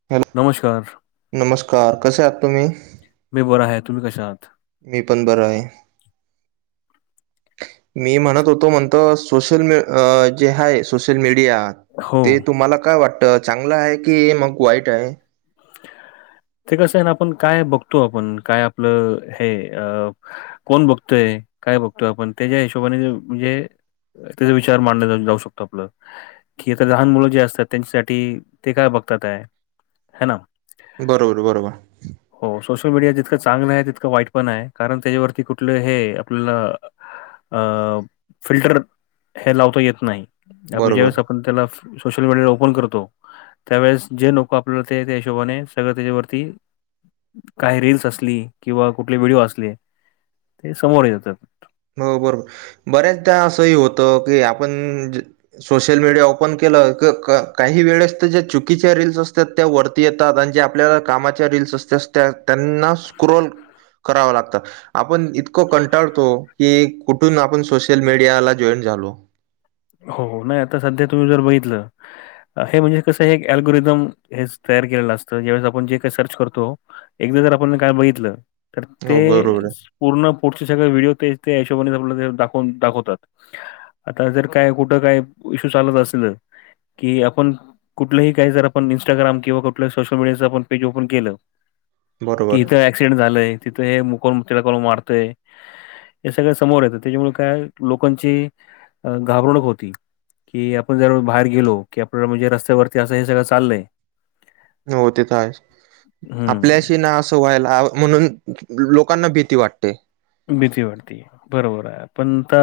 हॅ नमस्कार नमस्कार, कसे आहात तुम्ही? मी बरं आहे, तुम्ही कश आहात? मी पण बरं आहे. मी म्हणत होतो म्हणतोस सोशल म जे आहे सोशल मीडिया हो. ते तुम्हाला काय वाट त चांगलं आहे की मग वाईट आहे? ते कस आहे ना आपण काय बघतो आपण काय आपलं हे अ कोण बघतोय काय बघतोय आपण त्याच्या हिशोबाने म्हणजे त्याचा विचार मांडल जाऊ शकतो आपलं कि आता लहान मुलं जे असतात त्यांच्यासाठी ते काय बघतात आहे ह ना बरोबर बरोबर हो सोशल मीडिया जितकं चांगलं आहे तितकं वाईट पण आहे कारण त्याच्यावरती कुठलं हे आपल्याला अ फिल्टर हे लावता येत नाही आपण बरोबर ज्यावेेळेस आप त्याला सोशल मीडिया ओपन करतो त्यावेळेस जे नको आपल्याला ते हिशोबाने सगळं त्याच्यावरती काही रीलल्स असली किंवा कुठले व्हिडिओ असले ते समोर येतात. हो बरोर बऱ्याचदा असंही होतं की आपण सोशल मीडिया ओपन केलं काही वेळेस तर ज्या चुकीच्या रीलस असतात त्या वरती येतात आणि जे आपल्या कामाच्या रीलस असत त्यांना स्क्रोल करावं लागतं आपण इतकं कंटाळतो कि कुठून आपण सोशल मीडिया ला जॉईन झालो. हो नाही आता सध्या तुम्ही जर बघितलं हे बग हे कसय एक अल्गोरिदम हेच तयार केलेलं असतं ज्यावेळेस आपण जे काही सर्च करतो एकदा जर आपण काय बागितल तर ते हो बरोबर आहे पूर्ण पुढचे सगळे व्हिडिओ त्या हिशोबाने जमन ते दाखवून दाखवतात आता जर काय कुठं काय इशू चालत असल की आपण कुठलंही काही जर आपण इन्स्टाग्राम किंवा कुठलं सोशल मिडीयाचं आपन पेज ओपन केल कि बरोबर इथं ऍक्सिडेंट झालय तिथं हे मुकून मु तिला करून मारतंय. हे सगळं समोर येतं त्याच्यामुळे काय लोकांची घाबरणूक होती की आपण जर बाहेर गेलो की आपल्याला म्हणजे रस्त्यावरती असं हे जे काय सगळं चाललय हो ते तर हाय हं, आपल्याशी ना अश व्हायला म्हणून लोकांना भीती वाटते. भीती वाटती बरोबर आहे आपण आता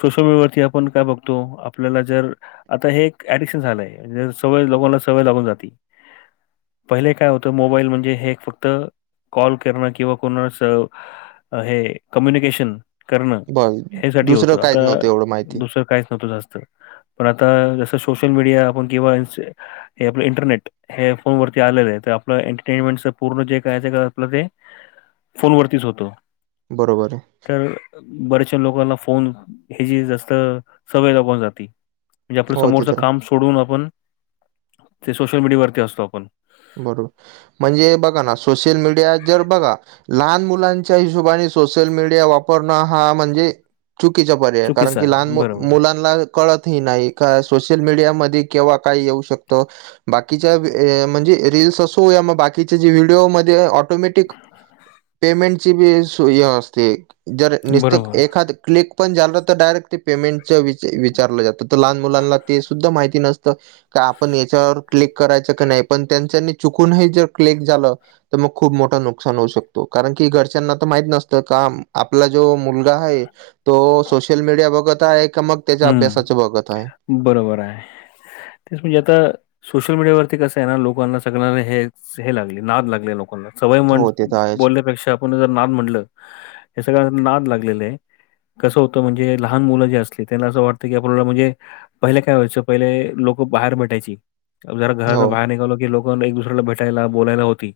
सोशल यावरती आपण काय बघतो आपल्याला जर आता हे एक ऍडिक्शन झालंय म्हणजे सवय लोकांना सवय लागून जाती पहिले काय होतं मोबाईल म्हणजे हे एक फक्त कॉल करण किंवा कुणाचं हे कम्युनिकेशन करणं बस हेसाठी दुसरं होतं काहीच आता नव्हतं एवढं माहिती दुसरं काहीच नव्हतं जास्त. पण आता जसं सोशल मीडिया आपण किंवा इ ज हे आपलं इंटरनेट हे फोन वरती आलेलं आहे तर आपलं एंटरटेनमेंटच पूर्ण जे कायच आपलं ते फोन वरतीच होतं. बरोबरय. तर बऱ्याचशा लोकांना फोन ह्याची जास्त सवय लागून जाती. म्हणजे आपल्या हो ते समोरचं तर आहे काम सोडून आपण ते सोशल मीडियावरती असतो आपण. बरोबर, म्हणजे बघा ना सोशल मीडिया जर बघा लहान मुलांच्या हिशोबाने सोशल मीडिया वापरणं हा म्हणजे चुकीचा पर्याय कारण चुकीचं की आहे. लहान मु बरोबर आहे. मुलांना कळत हि नाही का सोशल मीडियामध्ये केव्हा काय येऊ शकतं बाकीच्या वेए म्हणजे रील्स असो या मग बाकीचे जे व्हिडिओमध्ये ऑटोमॅटिक पेमेंट बी सोय असते जर निस्तं बरोबर. एखादी क्लिक पण झालं तर डायरेक्ट ते पेमेंटच विच विचारलं जातं. त लहाण मुलांना ते सुद्धा माहिती नसतं का आपण याच्यावर क्लिक करायच का नाही पण जरनी चुकूनही ह्याज्यावर क्लिक झालं तर मग खूप मोठं नुकसान होऊ शकतो कारण की घरच्यांना तर माहित नसतं काम आपला जो मुलगा आहे तो सोशल मीडिया बघत आहे का मग त्याच्या हं. अभ्यासाचं बघत आहे बरोबर आहे तेच म्हणजे आता सोशल मीडियावरती कसं आहे ना लोकांना सगळ्यांना हे हे लागले नाद लागले लोकांना सवय म्हण हो ते तर आहेच बोललण्यापेक्षा आपण जर नाद म्हणल हे सगळ्या नाद लागलेलय कसं होतं म्हणजे लहान मुलं जे असली त्यांना असं वाटतं की आपल्याला म्हणजे पहिले काय व्हायचं पहिले लोकं बाहेर भेटायची जरा हो घरातनं बाहेर निघालो की लोक कं एक दुसऱ्याला भेटायला बोलायला होती.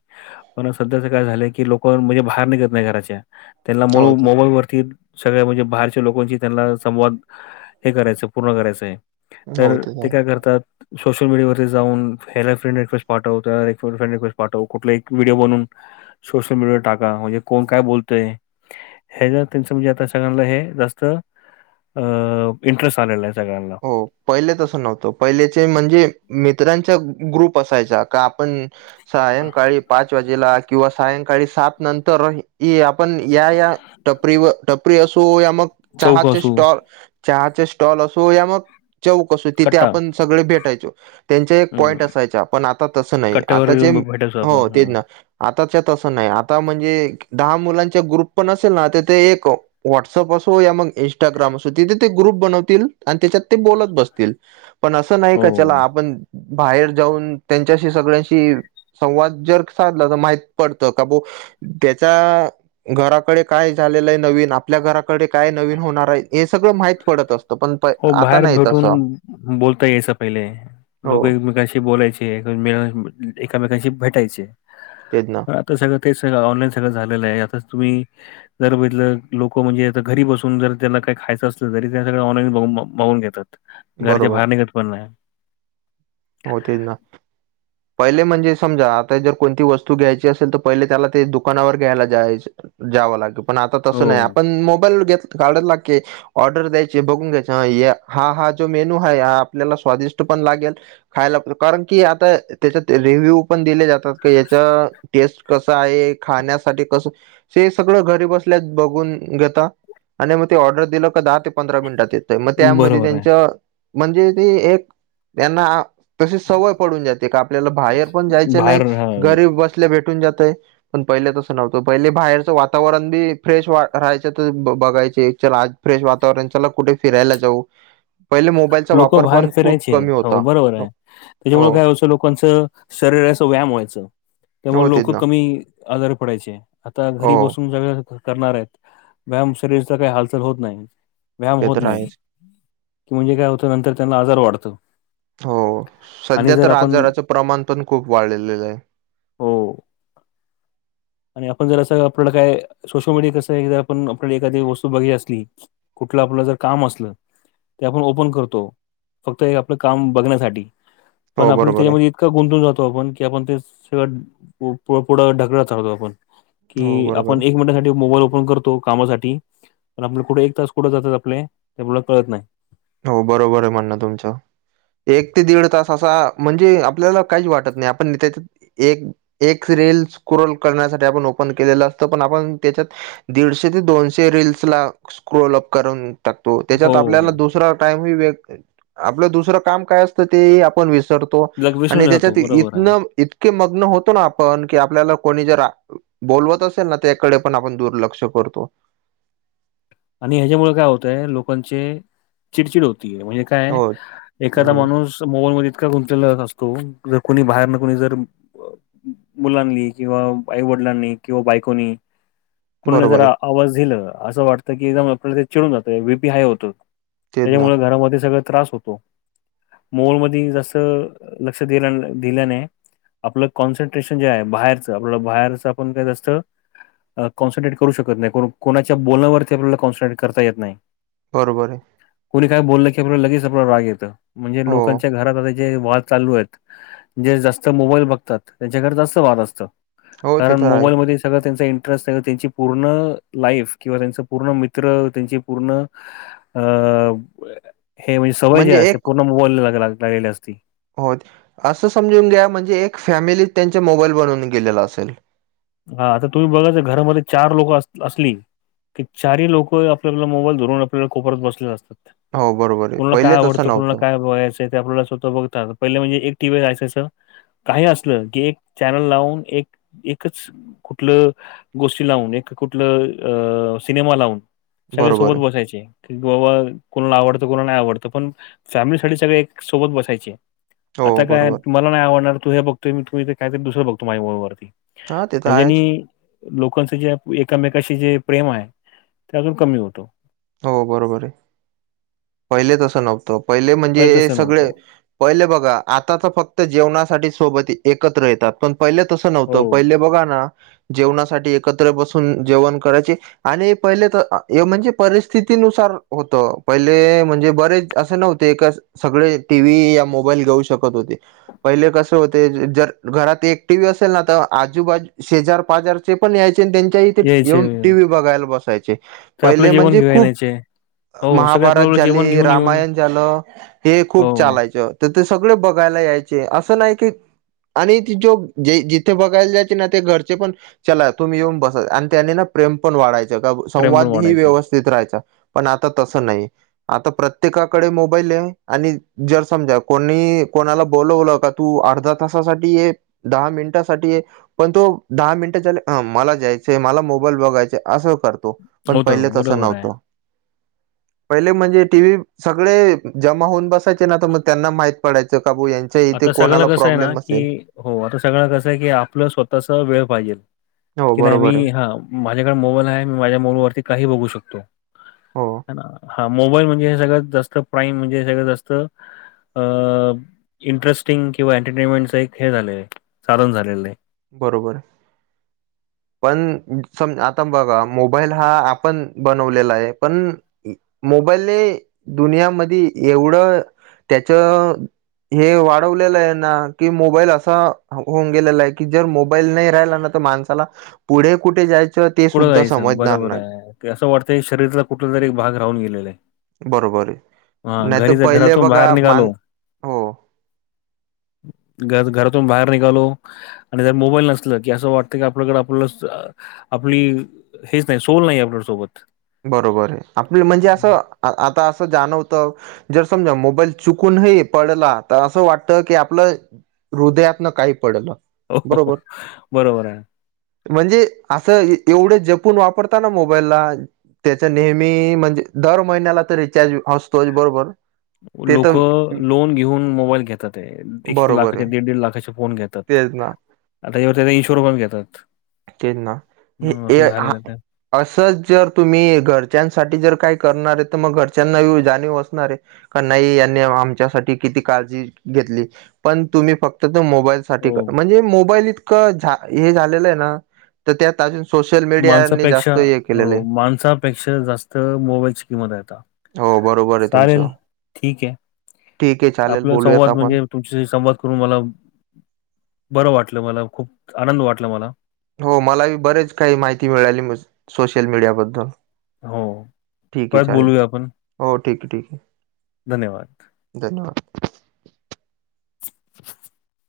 पण सध्याचं काय झालं की लोकं म्हणजे बाहेर निघत नाही घराच्या त्यांना मोळ हो ते मोबाईल वरती सगळ्या म्हणजे बाहेरच्या लोकांशी त्यांना संवाद हे करायचं पूर्ण करायचंय तर ते काय करतात सोशल मीडियावरती जाऊन हेला फ्रेंड रिक्वेस्ट पाठव, त्याला फ्रेंड रिक्वेस्ट पाठव, कुठलं बीएक व्हडिओ बनवून सोशल मीडिया वर टाका म्हणजे कोण काय बोलतय हे जर त्यांचं म्हणजे आता सगळ्यांना हे जास्तं अ इंटरेस्ट आलेलाय सगळ्यांना हो पहिले तसं न्हवतं पहिल्याचे म्हणजे मित्रांचा ग्रुप असायचा का आपण सायंकाळी पाच वाजेला किंवा सायंकाळी सात नंतर ये आपण या या, टपरी व टपरी असो या मग चौक चहाचे असू, स्टॉल चहाचे स्टॉल असो, या मग चौक असो, तिथे कट्टा आपण सगळे भेटायचो. त्यांच्या एक हं. पॉईंट असायच्या. पण आता तसं नाही कट्ट्यावर आताचे, येऊन ब भेटायचो आपण. हो तेच हं. ना. आता च्या तसं नाही. आता म्हणजे दहा मुलांच्या ग्रुप पण असेल ना त ते एक व्हॉटसअप असो, या मग इंस्टाग्राम असो, तिथे ते ग्रुप बनवतील आणि त्याच्यात ते बोलत बसतील, पण असं नाही का च्यला हो. आपण बाहेर जाऊन त्यांच्याशी सगळ्यांशी संवाद ज्यर साधला तर माहित पडत का बो त्याच्या घराकडे काय झालेलं आहे नवीन, आपल्या घराकडे काय नवीन होणार आहे? हे सगळं माहीत पडत असतं, पण प हो आता बाहेर नाही भेटून तसं बोलता यायच पहिले. हो लोक एकमेकांशी बोलायचे. [unintelligible] एकामेकांशी बोलायचे. तेच ना. पण आता सगळं ते सग ऑनलाईन सगळं झालेलं आहे, यातच तुम्ही जर बघितलं लोक म्हणजे आता घरी बसून जर त्याला काय खायचं अस ल तरी त्या सगळ ऑनलाईन बघू बघून घेतात. घराच्या बरोबर बाहेर निघत पण नाही. हो तेच ना. पहिले म्हणजे समजा आता ज्यर कोणती वस्तू घ्यायची असेल तर पहिले त्याला ते दुकानावर घ्यायला ज्याय ज्यावं लागत, पण आता तसं हो, आपण मोबाईल घेत काढला की ऑर्डर द्यायची बघून घ्यायच ह ये, हा हा, ज्यो मेनू आहे हा आपल्याला स्वादिष्ट पण लागेल खायला पण, कारण की आता तेच्यात रिव्ह्यू पण दिले जातात की याच्य टेस्ट कस आहे? खाण्यासाठी कस? हे सगळं घरी बसल्याच बघून घेत आणि मग ते ऑर्डर दिलं का दहा ते पंधरा मिनिटात येत ते मग त्या मधे बरोबर आहे. त्यांच, म्हणजे ते एक त्यांना तशी सवय पडून ज्याते का आपल्याला बाहेर पण ज्यायच नाही, बाहेर हां, घरी बसल्या भेटून जातय पण पहिले तसं नव्हतं पहिले बाहेरचं वातावरण बी फ्रेश वा राहायचं तर बघायचे [unintelligible] आज फ्रेश वातावरण आहे, च्यला कुठे फिरायला जाऊ. पहिले मोबाईलचा लोकं वापर बाहेर पण खूप कमी होता. हो त्याच्यामुळ काय व्हायचं लोकांचं शरीराच व्यायाम व्हायचं. त्यामुळे हो तेच लोकं ना कमी आजारी पडायचे. आता हो घरी बसून सगळ करणार आहेत. [unintelligible] शरीरचा काही हालचाल होत नाही व्यायाम ते होत तर नाही. आहेच की म्हणजे काय होतं नंतर त्यांना आजार वाढतो हो, आणि सध्या जर तर आपण आजाराच प्रमाण पण खूप वाढलेलं आहे. हो. आणि आपण जर असं आपल्याला काय सोशल मीडिया कसं आहे, एकदा आपण आपल्याला एखादी वस्तू बघि असली कुठलं आपलं जर काम असलं ते आपण ओपन करतो फक्त एक आपलं काम बघण्यासाठी. पण हो आपण बरोबर आहे त्याच्यामध्ये इतक गुंतून जातो आपण की आपण ते सगळं पू पुढं ढकळत राहतो. हो की बरोबर आपण आहे एक मिनिटा साठी मोबाईल ओपन कर तो कामासाठी, पण आपला पुढे एक तास कुठं जातात आपले? हे आपल्याला कळत नाही. हो बरोबर आहे म्हणणं तुमचं. एक ते दीड तास असा म्हणजे आपल्याला काहीच्य वाटत नाही आपण त्याच्या एक एक, रिल स्क्रोल करण्यासाठी आपण ओपन केलेलं असत पण आपण त्याच्यात दीडशे ते दोनशे रिल्स ला स्क्रोल अप करून टाकतो, त्याच्यात हो आपल्याला हो. दुस रा टाईम [unintelligible] आपलं दुसरं काम काय असतं ते ही आपण विसर तो लग विसरून आणि जातो त्याच्यात इ बरोबर आहे इतन, इतके मग्न होतो ना आपण, की आपल्याला कोणी जर आ बोलवत असेल ना, त्याकडे पण आपण दुर्लक्ष करतो. आणि ह्याच्यामुळ काय होतय लोकांचे चिडचिड होतीय म्हणजे काये हो एखादा बरोबर माणूस मोबाईल मध्ये इत का गुंतंलेला असतो. जर कोणी बाहेरन कोणी जर मुलांनी किंवा आईवडिलांनी किंवा बायकोनी. कोणीला जर बरोबर आहे आवाज दिल. असं वाटतं की, एकदम आपल्याला ते चिडुन जातं. बीपी हाय होतो. तेच ना त्याच्यामुळे, घरामध्ये सगळ त्रास होतो. मोबाईल मध्ये जस् लक्ष दिल, दिल्याने. आपलं कॉन्सन्ट्रेशन जे आहे बाहेरचं, आपल् बाहेरचं आपण काय जास्त कॉन्सन्ट्रेट करू शकत नाही. कोणाच्या बोलण्यावरती आपल्याला कॉन्सन्ट्रेट करता येत नाही. बरोबरे. कोणी काय बोललं की, आपल्या लगेच आपला राग येतं. म्हणजे हो लोकांच्या घरात आता जे वाद चालूयेत. जे जास्त मोबाईल बघतात, त्यांच्याकडे जास्त वाद असत. हो ते कारण तर आहे मोबाईलमध्ये सगळं त्यांचा इंटरेस् आहे, त्यांची पूर्ण लाईफ किंवा त्यांच पूर्ण मित्र त्यांची पूर्ण अ हे म्हणजे सवय जे असते, पूर्ण मोबाईल लागलेली असते. हो, असं समजून घ्या म्हणजे एक फॅमिली त्यांच्या मोबाईल बनुन गेलेला असेल. हा, आता तुम्ही बघायच घरामध्ये चार लोक अस असली? की चारही लोक आपल्याला मोबाईल धरून, आपल्याला कोपऱ्यात बसलेले असतात. हो बरोबर आहे. कुणाला पहिले काय तसं आवडत? कुणाला नव्हतं. काय हवयं? आपल्याला स्वतः बघतात. पहिलं म्हणजे एक टी व्ही असायचं. काही असलं की एक चॅनल लावून एक एकच कुठलं गोष्टी लावून, एक कुठल अ सिनेमा लावून. सगळे बरोबर सोबत आहे. बसायचे. क बाबा कोणाला आवडतं, कोणाला नाही आवडतं. पण फॅमिलीसाठी सगळे एक सोबत बसायचे. आता हो काय, बरोबर. तुमला नाय आवडणार. तू हे बघतोय. मी तू इथे काहीतरी दुसरं बघतो. माझ्या मोबाइलवरती. हां, ते तर हेजानी आहेच. लोकांच जे एकमेकाशी जे प्रेम आहे. ते अजून कमी होत. हो बरोबरे. पहिले तसं नव्हतं, पहिले म्हणजे तसं सगळे नव्हतं पहिले बघा, आता तर फक्त जेवणासाठी सोबत एकत्र येतात. पण पहिले तसं हो नव्हतं. पहिले बघा ना, जेवणासाठी एकत्र बसून जेवण करायचे. आणि पहिले त म्हणजे परिस्थितीनुसार होत. पहिले म्हणजे बरेच असं नव्हते का सगळे टी व्ही या मोबाईल घेऊ शकत होते. पहिले कसं होते. जर घरात एक टी व्ही असेल ना, तर आजूबाजू शेजार पाजार ते पण यायचे त्यांच्या इथे यायचे येवून टी व्ही बघायला बसायचे. पहिले म्हण घण्याचे [inaudible] महाभारत झाले, रामायण झालं. हे हो खूप चालायचं. त ते सगळे बघायला यायचे. असं नाही की, आणि तीजो जे जिथे बघायला जायचे ना, ते घरचे पण चला तुम्ही येऊन बसा. आणि त्यांनी ना प्रेम पण वाढायचं. का प्रेम पण संवाद ही वाढायचं व्यवस्था तीत राहायचा. पण आता तसं नाही. आता प्रत्येकाकडे मोबाईले. आणि जर समजा कोणी, कोणाला बोलवलं का? तू अर्धा तासासाठी ये. दहा मिनिटासाठी ये. पण तो दहा मिनिट झाले. अ मला जायचे, मला मोबाईल बघायचा. असं कर तो. पण होतं, पहिलेच तसं बरोबर आहे. नव्हतं. पहिले म्हणजे टी व्ही सगळे जमा होऊन बसायचे. ना त मग त्यांना माहित पडायचं का बू यांन आता सगळ कसं आहे ना, की हो आता सगळं कसं आहे की स्वतःच वेळ पाहिजेल. हो की नाही, बरोबर आहे. मी हा माझ्याकडे मोबाईल आहे. मी माझ्या मोबाईलवररती काही बघू शकतो. हो ह, हा मोबाईल म्हणजे हे सगळंत जास्त प्राईम, म्हणजे हे जास्त. अ इंटरेस्टिंग किंवा एंटरटेनमेंटच एक हे झाले साधन झालेलं आहे. बरोबरे. पण सम आता बघा, मोबाईल हा आपण बनवलेला आहे. पण, मोबाईले दुनियामध्ये एवढं त्याच हे वाढवलेलंय ना की, मोबाईल असा होऊन गेलेलाय की, जर मोबाईल नाही राहिलान त त माणसाला पुढे कुठे जायचं ते सुद्धा समजणार नाही. अस वाटतंय शरीरतला कुठला तरी एक भाग राहून गेलेलाय. बरोबर आहे. हा नाही तर घरीज पहिले घरातून बाहेर बघा मान निघालो, हो घर घरतु बाहेर निकालो. आणि जर मोबाईल नसल की, असं वाटतं की आपल्याकडे आपल्याला आपली हेच नाही. सोल नाही आपल्यासोबत. बरोबरे. आपलं म्हणजे असं आता असं जाणवत जर समजा मोबाईल चुकूनही पडला. तर असं वाटत की आपलं हृदयातन काही पडलं. बरोबर बरोबर आहे. म्हणजे असं एवढे जपून वापरता ना मोबाईलला. त्याच नेहमी, म्हणजे दर महिन्याला तर रिचार्ज असतोच बरोबर. ते लोक तर लोन घेऊन मोबाईल घेताते. एक एक बरोबर लाखाचे, आहे दीड दीड लाखाचे फोन घेतात. तेच ना आता एव त्याचा इनशुूर पण घेतात. अं, हे असं हा झालेलं आहे ते. असच जर तुम्ही घरच्यांसाठी जर काय करणारे तर मग घरच्यांना जाणीव असणारेच. क नाही यांनी आमच्यासाठी किती काळजी घेतली. पण तुम्ही फक्त त तुम्ही मोबाईल साठी, हो म्हणजे मोबाईल इतकं झा हे झालेलं आहे ना, त त्यात अजून सोशल मीडियानी जास्त हे केलेलेय. पेक्षा जास्त मोबाईलची किंमते आता. हो बरोबर आहे चालेल. तुमचं. ठीके. ठीक आहे चालेल आपला बोलूयात संवाद आपण म्हणजे तुमच्याशी संवाद करून मला, बरं वाटलं मला. खूप आनंद वाटला मला. हो मलाही बरेच काही माहिती मिळाली. सोशल मीडियाबद्दल. हो ठीके परत चालेल. बोलूया आपण हो ठीके ठीके. धन्यवाद धन्यवाद. [inaudible]